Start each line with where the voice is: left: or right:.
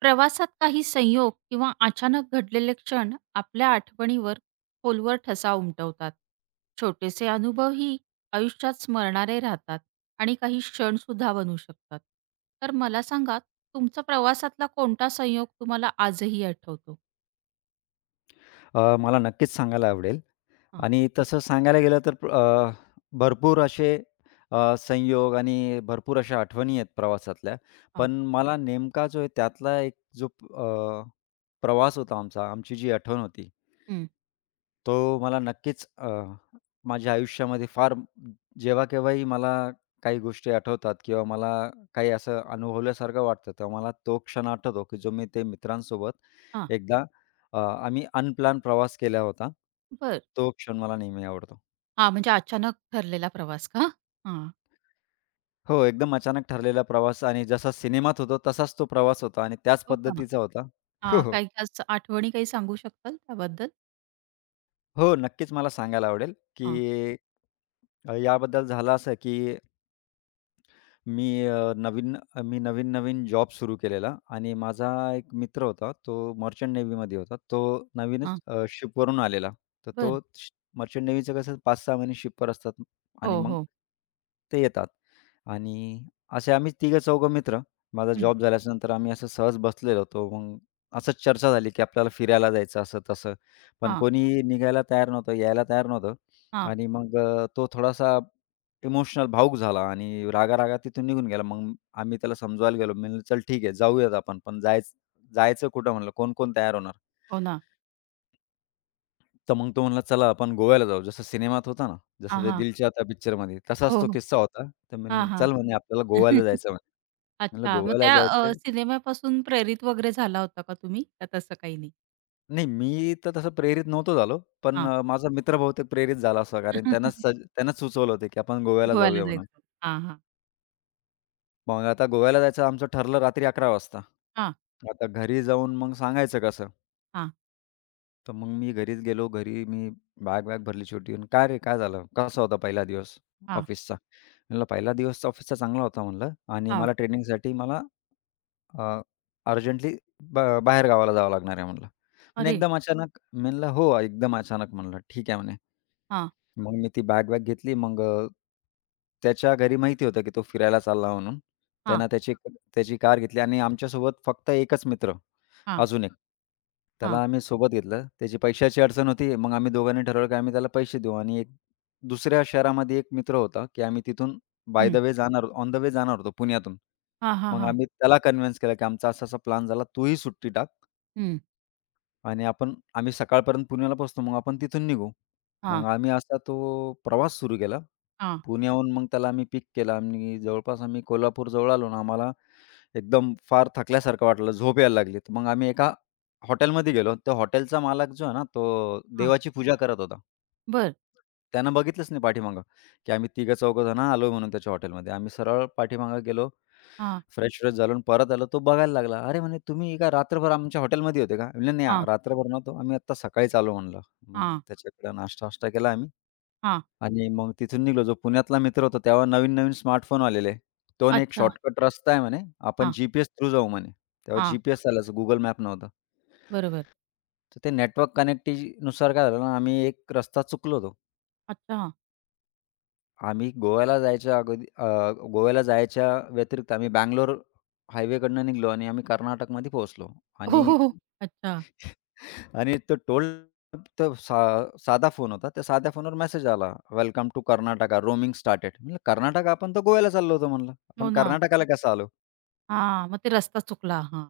right: प्रवासात काही संयोग किंवा अचानक घडलेले क्षण आपल्या आठवणीवर खोलवर ठसा उमटवतात. छोटेसे अनुभवही आयुष्यात स्मरणारे राहतात आणि काही क्षणसुद्धा बनू शकतात. तर मला सांगा, तुमचा प्रवासातला कोणता संयोग तुम्हाला आजही आठवतो?
left: मला नक्कीच सांगायला आवडेल
right: हां.
left: आणि तसं सांगायला गेलं तर भरपूर असे संयोग आणि भरपूर अशा आठवणी आहेत प्रवासातल्या.
right: हां.
left: पण मला नेमका जो आहे त्यातला एक जो प्रवास होता आमचा, आमची जी आठवण होती,
right: हं.
left: तो मला नक्कीच माझ्या आयुष्यामध्ये फार जेव्हा केव्हाही मला काही गोष्टी आठवतात किंवा मला काही असं अनुभवल्यासारखं वाटतं, तर मला तो क्षण आठवतो, की जो मी ते मित्रांसोबत
right: हां.
left: एकदा अ, आम्ही अनप्लॅन प्रवास केला होता.
right: बरं.
left: तो क्षण मला नेहमी आवडतो.
right: हां, म्हणजे अचानक ठरलेला प्रवास का? हां.
left: हो, एकदम अचानक ठरलेला प्रवास आणि जसा सिनेमात होतो तसाच तो प्रवास होता आणि त्याच
right: हो का?
left: पद्धतीचा होता. हो,
right: हां,
left: हो.
right: काही खास आठवणी काही सांगू शकाल त्याबद्दल?
left: हो, नक्कीच मला सांगायला आवडेल,
right: हां,
left: की याबद्दल झालं असं, की मी मी नवीन-नवीन जॉब सुरू केलेला आणि माझा एक मित्र होता, तो मर्चंट नेव्हीमध्ये होता. तो नवीनच
right: हां.
left: शिपवरून आलेला. तर तो
right: बरं.
left: श मर्चंट नेव्हीचं कसं 5-6 महिने शिपवर असतात आणि
right: हो,
left: मग
right: हो.
left: ते येतात. आणि असे आम्ही तिघं-चौघं मित्र. माझा
right: हं.
left: जॉब झाल्याच्या नंतर आम्ही असं सहज बसलेलो होतो. मग असंच चर्चा झाली, की आपल्याला फिरायला जायचं असं-तसं. पण
right: हां,
left: कोणी निघायला तयार नव्हतं, यायला तयार नव्हतं.
right: हां.
left: आणि मग तो थोडासा इमोशनल भावूक झाला आणि रागा-रागा तिथून निघून गेला. मग आम्ही त्याला समजवायला गेलो. मी म्हणलं, "चल ठीक आहे, जाऊयात आपण, पण जायचं जायचं कुठं?" म्हणलं, "कोण-कोण तयार होणार?"
right: हो ना.
left: तर मग तो म्हणला, "चला आपण गोव्याला जाऊ." जसं सिनेमात होता ना, जसं
right: हां,
left: ते
right: हां.
left: दिल चाहता पिक्चरमध्ये तसाच
right: हो,
left: तो
right: हो.
left: किस्सा होता. तर मी म्हणलं,
right: हां, हां.
left: "चल," म्हणे, "आपल्याला गोव्याला जायचं." म्हणे. म्हणलं,
right: अच्छा. मग
left: "गोव्याला
right: त्या
left: जायचं
right: सिनेमापासून प्रेरित वगैरे झाला होता का तुम्ही? का तसं काही नाही?
left: नाही, मी तर तसं प्रेरित नव्हतो झालो, पण
right: हां.
left: माझा मित्र बहुतेक प्रेरित झाला असा कारण त्यानंच सुचवलं होतं, की आपण गोव्याला
right: गोव्याला
left: जाऊया म्हणून.
right: जायचं. हां, हां.
left: मग आता गोव्याला जायचं आमचं ठरलं रात्री 11:00 वाजता.
right: हां,
left: आता घरी जाऊन मग सांगायचं कसं?
right: हां,
left: तर मग मी घरीच गेलो. घरी मी बॅग-वॅग भरली छोटी आणि "काय रे, काय झालं? कसा होता पहिला दिवस
right: हां,
left: ऑफिसचा?" म्हणलं, "पहिला दिवस ऑफिसचा चांगला होता," म्हणलं "आणि
right: हां.
left: मला ट्रेनिंगसाठी अ, अर्जंटली ब बाहेर गावाला जावं लागणार आहे," म्हणलं आणि
right: अरे!
left: एकदम अचानक म्हणलं "हो, एकदम अचानक," म्हणलं. "ठीक आहे," म्हणे.
right: हां,
left: मग मी ती बॅग-वॅग घेतली. मग त्याच्या घरी माहिती होतं, की तो फिरायला चालला म्हणून.
right: हां,
left: त्यानं त्याची त्याची कार घेतली आणि आमच्यासोबत फक्त एकच मित्र,
right: हां,
left: अजून एक.
right: हां.
left: त्याला आम्ही सोबत घेतलं. त्याची पैशाची अडचण होती. मग आम्ही दोघांनी ठरवलं, की आम्ही त्याला पैसे देऊ आणि एक दुसऱ्या शहरामध्ये एक मित्र होता, की आम्ही तिथून बाय द
right: हं.
left: वे जाणार ऑन द वे जाणार होतो पुण्यातून.
right: हां, हां,
left: मग
right: हां.
left: आम्ही त्याला कन्विन्स केलं, की आमचा असा-असा प्लॅन झाला, तूही सुट्टी टाक.
right: हं.
left: आणि आम्ही सकाळपर्यंत पुण्याला पोहोचतो. मग आपण तिथून निघू. मग
right: हां,
left: आम्ही असा तो प्रवास सुरू केला.
right: हां,
left: पुण्याहून मग त्याला आम्ही पिक केला आणि जवळपास आम्ही कोल्हापूरजवळ आलो ना आम्हाला एकदम फार थकल्यासारखं वाटलं, झोप यायला लागली. तर मग आम्ही एका हॉटेलमध्ये गेलो. त्या हॉटेलचा मालक जो आहे ना, तो
right: हां.
left: देवाची पूजा करत होता.
right: बरं.
left: त्यानं बघितलंच नाही पाठीमागं, की आम्ही तिघं-चौघं जण आलोय म्हणून त्याच्या हॉटेलमध्ये. आम्ही सरळ पाठीमागं गेलो.
right: हां,
left: फ्रेश-फ्रेश झालो आणि परत आलो. तो बघायला लागला. "अरे," म्हणे, "तुम्ही का रात्रभर आमच्या हॉटेलमध्ये होते का?" म्हणलं, "नाही, आ-
right: हां,
left: रात्रभर नव्हतो. आम्ही आत्ता सकाळीच आलो," म्हणलं. मग
right: हां,
left: त्याच्याकडे नाश्ता-वाष्टा केला आम्ही.
right: हां.
left: आणि मग तिथून निघालो. जो पुण्यातला मित्र होता तेव्हा नवीन-नवीन स्मार्टफोन आलेले. तो म्हणे, "एक
right: अच्छा.
left: शॉर्टकट रस्ता आहे म्हणे, आपण
right: हां,
left: जी-पी-एस थ्रू जाऊ" म्हणे. तेव्हा
right: हां.
left: जी-पी-एस आलाच Google मॅप नव्हता.
right: बरोबर.
left: तर ते नेटवर्क कनेक्टिनुसार काय झालं ना, आम्ही एक रस्ता चुकलो होतो.
right: अच्छा.
left: आम्ही गोव्याला जायच्या अगोदी अ, गोव्याला जायच्या व्यतिरिक्त आम्ही बंगलोर हायवेकडनं निघालो आणि आम्ही कर्नाटकमध्ये पोहोचलो
right: हो,
left: आणि
right: हो, हो. अच्छा.
left: आणि तो टोल तर सा साधा फोन होता. त्या साध्या फोनवर मेसेज आला, "welcome to Karnataka. Roaming started." म्हणलं, "कर्नाटका? आपण तर गोव्याला चाललो होतो." म्हणलं.
right: हो
left: "आपण
right: ना.
left: कर्नाटकाला कसं आलो?"
right: हां, मग ते रस्ता चुकला. हां.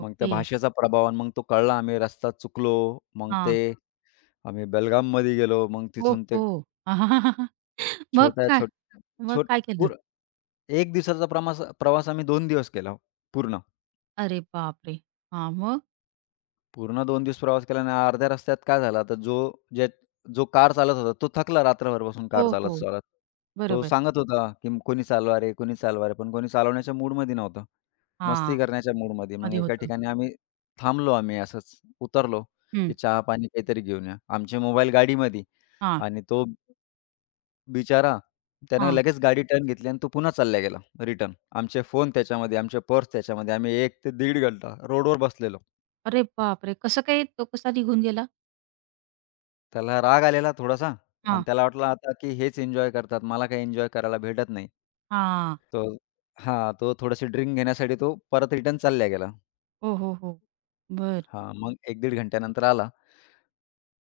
left: मग त्या
right: ओके.
left: भाषेचा प्रभाव आणि मग तो कळला. आम्ही रस्ता चुकलो. मग ते
right: हां.
left: आम्ही बेलगाममध्ये गेलो. मग
right: हो,
left: तिथून ते
right: हो. मग
left: छोट्या
right: काय?
left: छोट
right: मग
left: छोट
right: काय केलं?
left: पूर 1 दिवसाचा प्रवास प्रवास आम्ही 2 दिवस केला हो, पूर्ण.
right: अरे बापरे! हां, मग?
left: पूर्ण 2 दिवस प्रवास केला आणि अर्ध्या रस्त्यात काय झालं, तर ज्या जो कार चालत होता, तो थकला रात्रभर बसून
right: हो,
left: कार
right: हो.
left: चालत-चालत. तो
right: बरोबर.
left: सांगत होता, की "कोणी चालवा रे, कोणी चालवा रे." पण कोणी चालवण्याच्या मूडमध्ये नव्हतं. मस्ती
right: हां,
left: करण्याच्या मूडमध्ये. मग
right: मध्ये
left: एका
right: होतं.
left: ठिकाणी आम्ही थांबलो, असंच उतरलो,
right: हं.
left: की चहा-पाणी काहीतरी घेऊन या. आमचे मोबाईल गाडीमध्ये
right: हां,
left: आणि तो बिचारा त्यानं
right: हां.
left: लगेच गाडी टर्न घेतली आणि तो पुन्हा चालला गेला रिटर्न. आमचे फोन त्याच्यामध्ये, आमचे पर्स त्याच्यामध्ये. आम्ही 1 ते दीड घंटा रोडवर बसलेलो.
right: अरे बापरे! कसं काय तो कसा निघून गेला?
left: त्याला राग आलेला थोडासा आणि
right: हां,
left: त्याला वाटलं आता की हेच एन्जॉय करतात, मला काही एन्जॉय करायला भेटत नाही.
right: हां.
left: तो हां, तो थोडीशी ड्रिंक घेण्यासाठी तो परत रिटर्न चालल्या गेला.
right: हो, हो, हो. बरं.
left: हां, मग 1-1.5 घंट्यानंतर आला.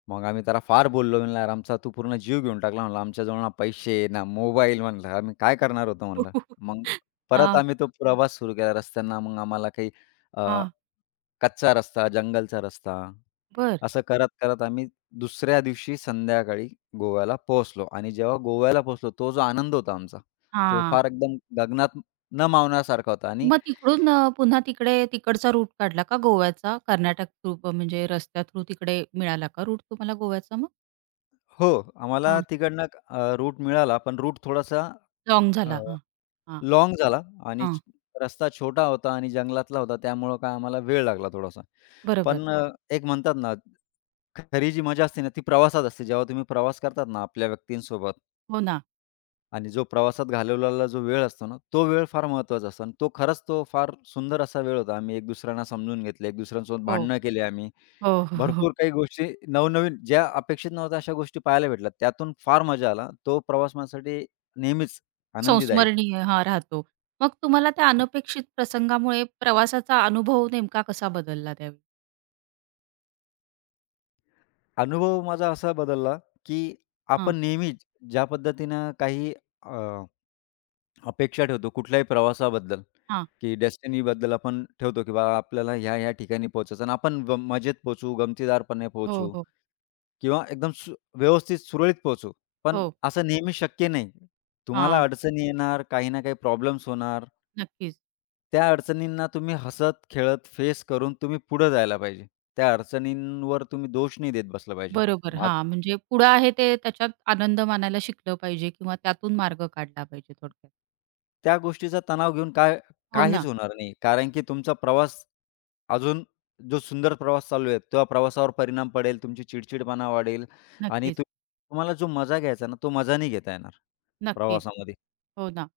left: मग आम्ही त्याला फार बोललो म्हणलं, "यार आमचा तू पूर्ण जीव घेऊन टाकला." म्हणलं, "आमच्याजवळ ना पैसे, ना मोबाईल." म्हणलं, "आम्ही काय करणार होतो?" म्हणलं. मग परत
right: हां,
left: आम्ही तो प्रवास सुरू केला रस्त्यांना. मग आम्हाला काही अ,
right: हां.
left: कच्चा रस्ता, जंगलचा रस्ता
right: बरं.
left: असं करत-करत आम्ही दुसऱ्या दिवशी संध्याकाळी गोव्याला पोहोचलो आणि जेव्हा गोव्याला पोहोचलो, तो जो आनंद होता आमचा, तो
right: हां.
left: फार एकदम गगनात न मावण्यासारखा होता आणि
right: मग तिकडून पुन्हा तिकडे तिकडचा रूट काढला का गोव्याचा? कर्नाटक थ्रू म्हणजे रस्त्या थ्रू तिकडे मिळाला का रूट तुम्हाला गोव्याचा मग?
left: हो, आम्हाला
right: हां,
left: तिकडनं रूट मिळाला, पण रूट थोडासा
right: लाँग झाला. हां,
left: लॉंग
right: हां,
left: लाँग झाला आणि
right: हां.
left: रस्ता छोटा होता आणि जंगलातला होता, त्यामुळं काय आम्हाला वेळ लागला थोडासा.
right: बरोबर.
left: पण एक म्हणतात ना, खरी जी मजा असते ना, ती प्रवासात असते. जेव्हा तुम्ही प्रवास करतात ना आपल्या व्यक्तींसोबत
right: हो ना.
left: आणि जो प्रवासात घालवलेला जो वेळ असतो ना, तो वेळ फार महत्त्वाचा असतो आणि तो खरंच तो फार सुंदर असा वेळ होता. आम्ही एक दुसऱ्यांना समजून घेतलं, एक दुसऱ्यांसोबत
right: हो.
left: भांडणं केली आम्ही.
right: हो, हो, हो.
left: भरपूर काही गोष्टी नवनवीन ज्या अपेक्षित नव्हत्या अशा गोष्टी पाहायला भेटल्या. त्यातून फार मजा आला. तो प्रवास माझ्यासाठी नेहमीच आनंदीदायक.
right: संस्मरणीय हा राहतो. मग तुम्हाला त्या अनपेक्षित प्रसंगामुळे प्रवासाचा अनुभव नेमका कसा बदलला त्यावेळी?
left: अनुभव माझा असा बदलला, की
right: हां,
left: आपण नेहमीच ज्या पद्धतीनं काही अपेक्षा ठेवतो कुठल्याही प्रवासाबद्दल,
right: हां.
left: की डेस्टिनीबद्दल आपण ठेवतो, की बाबा आपल्याला ह्या-ह्या ठिकाणी पोहोचायचं आणि आपण ग मजेत पोहोचू, गमतीदारपणे
right: हो,
left: पोहोचू
right: हो.
left: किंवा एकदम सु व्यवस्थित सुरळीत पोहोचू. पण
right: हो.
left: असं नेहमी शक्य नाही. तुम्हाला
right: हां,
left: अडचणी येणार, काही ना काही प्रॉब्लेम्स होणार.
right: नक्कीच.
left: त्या अडचणींना तुम्ही हसत-खेळत फेस करून तुम्ही पुढे जायला पाहिजे. त्या अडचणींवर तुम्ही दोष नाही देत बसला पाहिजे.
right: बरोबर. हां, म्हणजे पुढं आहे ते त्याच्यात आनंद मानायला शिकलं पाहिजे किंवा त्यातून मार्ग काढला पाहिजे थोडक्यात.
left: त्या गोष्टीचा तणाव घेऊन
right: हो
left: काहीच
right: ना,
left: होणार नाही. कारण की तुमचा प्रवास अजून जो सुंदर प्रवास चालू आहे, त्या प्रवासावर परिणाम पडेल, तुमची चिडचिडपणा वाढेल आणि
right: नक्कीच.
left: तुम्हाला जो मजा घ्यायचा ना, तो मजा नाही घेता येणार
right: नक्कीच.
left: प्रवासामध्ये.
right: हो ना.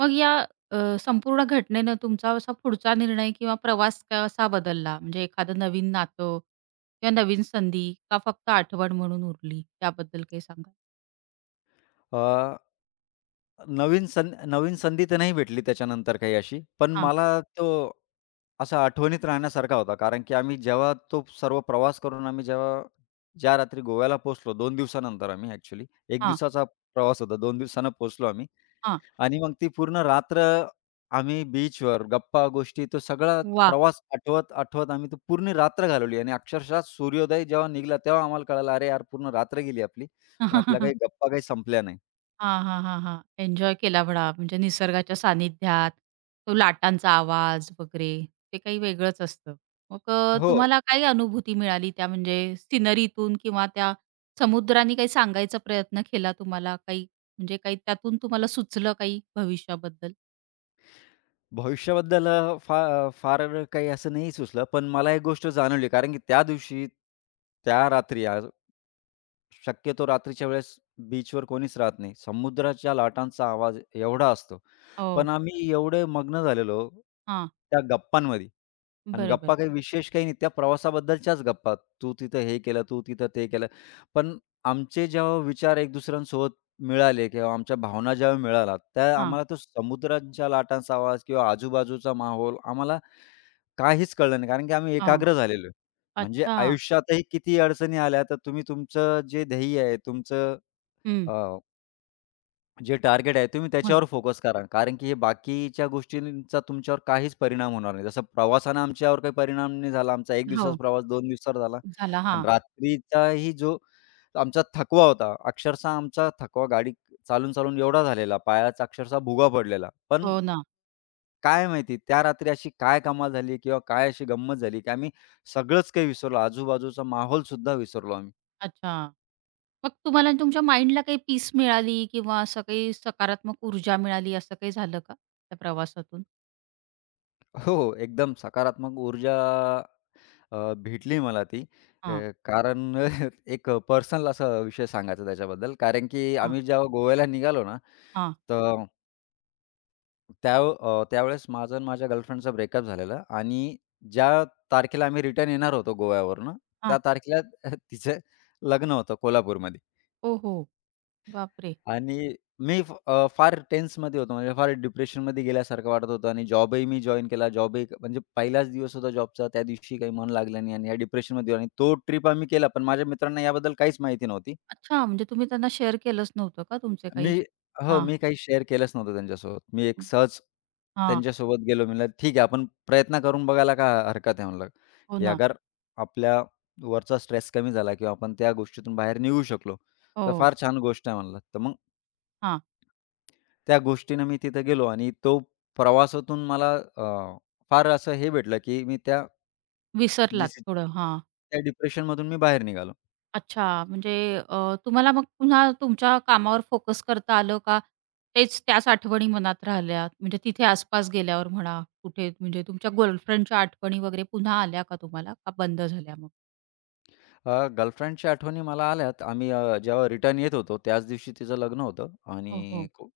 right: मग या संपूर्ण घटनेनं तुमचा असा पुढचा निर्णय किंवा प्रवास कसा बदलला? म्हणजे एखादं नवीन नातं किंवा नवीन संधी का फक्त आठवण म्हणून उरली? त्याबद्दल काही सांगाल?
left: अ, नवीन सं नवीन संधी तर नाही भेटली त्याच्यानंतर काही अशी. पण
right: हां,
left: मला तो असा आठवणीत राहण्यासारखा होता. कारण की आम्ही जेव्हा तो सर्व प्रवास करून आम्ही जेव्हा ज्या रात्री गोव्याला पोहोचलो 2 दिवसानंतर आम्ही ॲक्चुअली 1
right: हां,
left: दिवसाचा प्रवास होता. 2 दिवसांनी पोहोचलो आम्ही.
right: हां.
left: आणि मग ती पूर्ण रात्र आम्ही बीचवर गप्पा-गोष्टी तो सगळा
right: वाह!
left: प्रवास आठवत, आठवत आम्ही तो पूर्ण रात्र घालवली आणि अक्षरशः सूर्योदय जेव्हा निघाला तेव्हा आम्हाला कळालं, "अरे यार पूर्ण रात्र गेली आपली." पण आपल्या काही गप्पा काही संपल्या नाही.
right: हा हा हा हां. एन्जॉय केला म्हणा, म्हणजे निसर्गाच्या सानिध्यात, तो लाटांचा आवाज वगैरे ते काही वेगळंच असतं. मग
left: हो.
right: तुम्हाला काय अनुभूती मिळाली त्या म्हणजे सिनरीतून किंवा त्या समुद्राने काही सांगायचा प्रयत्न केला तुम्हाला? काही म्हणजे काही त्यातून तुम्हाला सुचलं काही भविष्याबद्दल?
left: भविष्याबद्दल अ, फा फार काही असं नाही सुचलं, पण मला एक गोष्ट जाणवली कारण की त्या दिवशी, त्या रात्री आज शक्यतो रात्रीच्या वेळेस बीचवर कोणीच राहत नाही. समुद्राच्या लाटांचा आवाज एवढा असतो. पण
right: हो.
left: आम्ही एवढे मग्न झालेलो
right: हां.
left: त्या गप्पांमध्ये आणि
right: बरोबर.
left: गप्पा काही विशेष काही नाही. त्या प्रवासाबद्दलच्याच गप्पा. तू तिथं हे केलं, तू तिथं ते केलं. पण आमचे जेव्हा विचार एक दुसऱ्यांसोबत मिळाले किंवा आमच्या भावना जेव्हा मिळाल्या, त्या
right: हां,
left: आम्हाला तो समुद्रांच्या लाटांचा आवाज किंवा आजूबाजूचा माहोल आम्हाला काहीच कळलं नाही. कारण की आम्ही
right: हां.
left: एकाग्र झालेलो आहे. म्हणजे
right: अच्छा.
left: आयुष्यातही किती अडचणी आल्या, तर तुम्ही तुमचं जे ध्येय आहे, तुमचं
right: हं.
left: अ जे टार्गेट आहे तुम्ही
right: मग
left: त्याच्यावर फोकस करा. कारण की हे बाकीच्या गोष्टींचा तुमच्यावर काहीच परिणाम होणार नाही. जसं प्रवासानं आमच्यावर काही परिणाम नाही झाला. आमचा 1 दिवसाचा
right: हो.
left: प्रवास 2 दिवसावर झाला
right: झाला.
left: आणि
right: हां.
left: रात्रीचाही जो आमचा थकवा होता, अक्षरशः आमचा थकवा गाडी चालून, चालून एवढा झालेला, पायाचा अक्षरशः भुगा पडलेला. पण
right: हो ना.
left: काय माहिती त्या रात्री अशी काय कमाल झाली किंवा काय अशी गंमत झाली, की आम्ही सगळंच काही विसरलो. आजूबाजूचा माहोलसुद्धा विसरलो आम्ही.
right: अच्छा. मग तुम्हाला तुमच्या माइंडला काही पीस मिळाली किंवा असं काही सकारात्मक ऊर्जा मिळाली, असं काही झालं का त्या प्रवासातून?
left: हो, हो, एकदम सकारात्मक ऊर्जा भेटली मला ती. अ,
right: हां,
left: कारण एक पर्सनल असा विषय सांगायचा त्याच्याबद्दल. कारण की
right: हां,
left: आम्ही जेव्हा गोव्याला निघालो ना,
right: हां,
left: तर त्यावेळेस माझं आणि माझ्या गर्लफ्रेंडचा ब्रेकअप झालेला आणि ज्या तारखेला आम्ही रिटर्न येणार होतो गोव्यावरनं,
right: हां.
left: त्या तारखेला तिचं लग्न होतं कोल्हापूरमध्ये.
right: हो, हो. बापरे!
left: आणि मी फार टेन्समध्ये होतो. म्हणजे फार डिप्रेशनमध्ये गेल्यासारखं वाटत होतं आणि जॉबही मी जॉइन केला. म्हणजे पहिलाच दिवस होता जॉबचा. त्या दिवशी काही मन लागलं नाही आणि या डिप्रेशनमध्ये आणि तो ट्रिप आम्ही केला. पण माझ्या मित्रांना याबद्दल काहीच माहिती नव्हती.
right: अच्छा, म्हणजे तुम्ही त्यांना शेअर केलंच नव्हतं का तुमचे काही?
left: मी हो,
right: हां,
left: मी काही शेअर केलंच नव्हतं त्यांच्यासोबत. मी एक सहज
right: हां.
left: त्यांच्यासोबत गेलो. म्हणलं, "ठीक आहे, आपण प्रयत्न करून बघायला काय हरकत आहे?" म्हणलं,
right: हो
left: की
right: ना.
left: अगर आपल्या वरचा स्ट्रेस कमी झाला किंवा आपण त्या गोष्टीतून बाहेर निघू शकलो, तर
right: हो.
left: फार छान गोष्ट आहे म्हणलं. तर मग
right: हां.
left: त्या गोष्टीनं मी तिथे गेलो आणि तो प्रवासातून मला फार असं हे भेटलं, की मी त्या जी
right: विसरलात
left: सि
right: थोडं. हां.
left: त्या डिप्रेशनमधून मी बाहेर निघालो.
right: अच्छा, म्हणजे तुम्हाला मग पुन्हा तुमच्या कामावर फोकस करता आलं का? तेच त्याच आठवणी मनात राहिल्या? म्हणजे तिथे आसपास गेल्यावर म्हणा, कुठे म्हणजे तुमच्या गर्लफ्रेंडच्या आठवणी वगैरे पुन्हा आल्या का तुम्हाला? का बंद झाल्या मग?
left: गर्लफ्रेंडच्या आठवणी मला आल्यात. आम्ही जेव्हा रिटर्न येत होतो, त्याच दिवशी तिचं लग्न होतं
right: हो,
left: आणि
right: हो.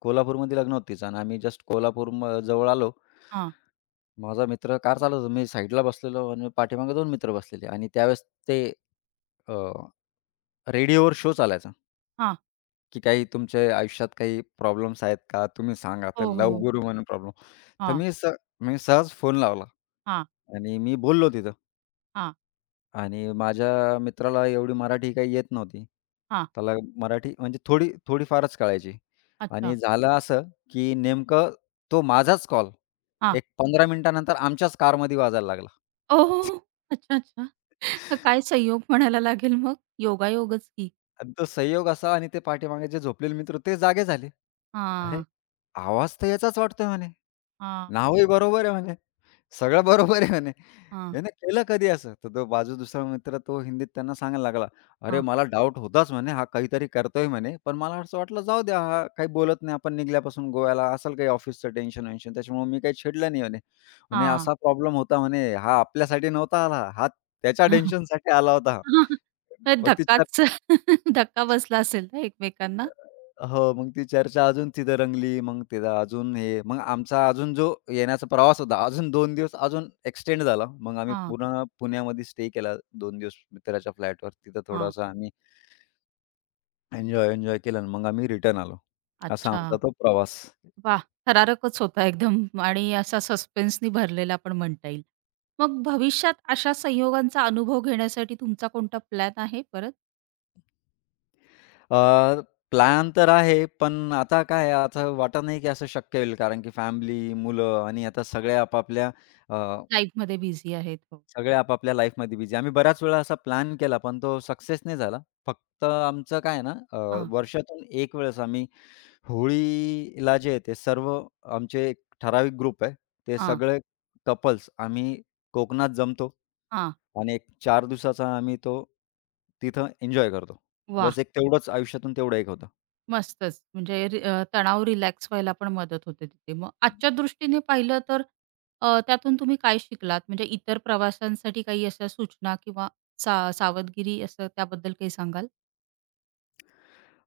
left: कोल्हापूरमध्ये लग्न होतं तिचं आणि आम्ही जस्ट कोल्हापूर जवळ आलो.
right: हां,
left: माझा मित्र कार चालवतो. मी साईडला बसलेलो आणि पाठीमागे 2 मित्र बसलेले आणि त्यावेळेस ते रेडिओवर शो चालायचा.
right: हां.
left: की काही तुमच्या आयुष्यात काही प्रॉब्लेम्स आहेत का? तुम्ही सांगा. तर
right: हो,
left: लव्ह
right: हो.
left: गुरू म्हणून प्रॉब्लेम. तर
right: हां,
left: मी स मी सहज फोन लावला
right: हां,
left: आणि मी बोललो तिथं
right: हां,
left: आणि माझ्या मित्राला एवढी मराठी काही येत नव्हती.
right: हां.
left: त्याला मराठी म्हणजे थोडी थोडीफारच कळायची आणि
right: अच्छा,
left: झालं असं, की नेमकं तो माझाच कॉल
right: हां.
left: एक 15 मिनिटानंतर आमच्याच कारमध्ये वाजायला लागला
right: ओह! अच्छा, अच्छा. काय संयोग म्हणायला लागेल मग? योगायोगच की.
left: आणि तो संयोग असा आणि ते पाठीमागे जे झोपलेले मित्र ते जागे झाले. "अरे,
right: हां,
left: आवाज तर याचाच वाटतोय" म्हणे.
right: हां,
left: "नावही बरोबर आहे" म्हणे. सगळं बरोबर आहे म्हणे.
right: हां,
left: याने केलं कधी असं? तर तो बाजू दुसरा मित्र तो हिंदीत त्यांना सांगायला लागला, "अरे,
right: हां,
left: मला डाउट होताच म्हणे, हा काहीतरी करतोय म्हणे, पण मला असं वाटलं जाऊ द्या, हा काही बोलत नाही. आपण निघाल्यापासून गोव्याला असेल काही ऑफिसचं टेन्शन-वेन्शन, त्याच्यामुळे मी काही छेडलं नाही म्हणे." म्हणे,
right: हां.
left: "असा प्रॉब्लेम होता म्हणे, हा आपल्यासाठी नव्हता आला, हा त्याच्या टेन्शनसाठी आला होता." मग ती
right: धक्काच धक्का बसला असेल ना एकमेकांना?
left: हो, मग ती चर्चा अजून तिथं रंगली. मग तिथं अजून हे, मग आमचा अजून जो येण्याचा प्रवास होता, अजून 2 दिवस अजून एक्सटेंड झाला. मग आम्ही
right: हां,
left: पुन्हा पुण्यामध्ये स्टे केला 2 दिवस मित्राच्या फ्लॅटवर. तिथं
right: हां.
left: थोडासा आम्ही एन्जॉय केला आणि मग आम्ही रिटर्न आलो. असा
right: अच्छा.
left: आमचा तो प्रवास.
right: वाह! थरारकच होता एकदम आणि असा सस्पेन्सनी भरलेला पण म्हणता येईल. मग भविष्यात अशा संयोगांचा अनुभव घेण्यासाठी तुमचा कोणता प्लॅन आहे परत?
left: अ, प्लॅन तर आहे, पण आता काय आता वाटत नाही की असं शक्य होईल कारण की फॅमिली, मुलं आणि आता
right: लाईफमध्ये बिझी आहेत हो.
left: सगळे आपापल्या लाईफमध्ये बिझी. आम्ही बऱ्याच वेळा असा प्लॅन केला, पण तो सक्सेस नाही झाला. फक्त आमचं काय आहे ना,
right: हां,
left: वर्षातून 1 वेळेस आम्ही होळीला जे आहे ते सर्व आमचे एक ठराविक ग्रुप आहे. ते
right: हां,
left: सगळे कपल्स आम्ही कोकणात जमतो
right: हां.
left: आणि एक चार दिवसाचा आम्ही तो तिथं एन्जॉय करतो. बस
right: वाह!
left: एक तेवढंच आयुष्यातून तेवढं एक होतं.
right: मस्तच. म्हणजे तणाव रिलॅक्स व्हायला पण मदत होते तिथे. मग आजच्या दृष्टीने पाहिलं तर त्यातून तुम्ही काय शिकलात? म्हणजे इतर प्रवाशांसाठी काही अशा सूचना किंवा सावधगिरी असं त्याबद्दल काही सांगाल?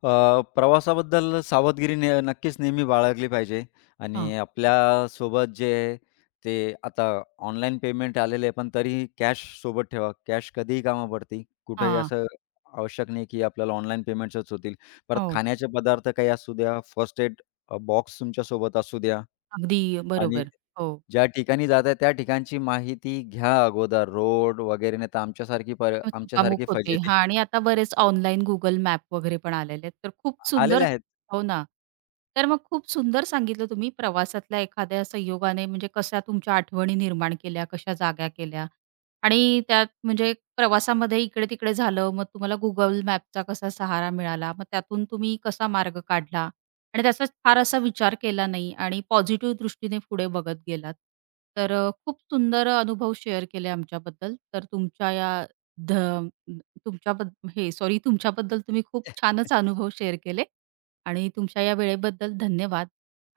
left: प्रवासाबद्दल सावधगिरी ने नक्कीच नेहमी बाळगली पाहिजे
right: हां,
left: आणि आपल्यासोबत जे आहे ते आता ऑनलाईन पेमेंट आलेले आहे, पण तरीही कॅश सोबत ठेवा. कॅश कधीही कामा पडते. कुठेही
right: हां.
left: असं आवश्यक नाही, की आपल्याला ऑनलाईन पेमेंट्सच होतील. परत
right: हो.
left: खाण्याचे पदार्थ काही असू द्या, फर्स्ट एड बॉक्स तुमच्यासोबत असू द्या
right: अगदी
left: आणि
right: बरोबर. हो.
left: ज्या ठिकाणी जात आहे त्या ठिकाणची माहिती घ्या अगोदर. रोड वगैरे नाही तर
right: मग चुकामुक
left: आमच्यासारखी
right: होते.
left: फजिती
right: हां आणि आता बरेच ऑनलाईन Google मॅप वगैरे पण आलेले आहेत. तर खूप सुंदर
left: आलेले आहेत.
right: हो ना. तर मग खूप सुंदर सांगितलं तुम्ही प्रवासातल्या एखाद्या संयोगाने म्हणजे कशा तुमच्या आठवणी निर्माण केल्या, कशा जाग्या केल्या आणि त्यात म्हणजे प्रवासामध्ये इकडे-तिकडे झालं, मग तुम्हाला Google मॅपचा कसा सहारा मिळाला, मग त्यातून तुम्ही कसा मार्ग काढला आणि त्याचा फार असा विचार केला नाही आणि पॉझिटिव्ह दृष्टीने पुढे बघत गेलात. तर खूप सुंदर अनुभव शेअर केले आमच्याबद्दल. तर तुमच्या या ध तुमच्याबद्द हे सॉरी तुमच्याबद्दल तुम्ही खूप छानच अनुभव शेअर केले आणि तुमच्या या वेळेबद्दल धन्यवाद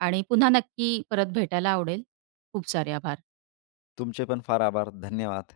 right: आणि पुन्हा नक्की परत भेटायला आवडेल. खूप सारे आभार.
left: तुमचे पण फार आभार. धन्यवाद.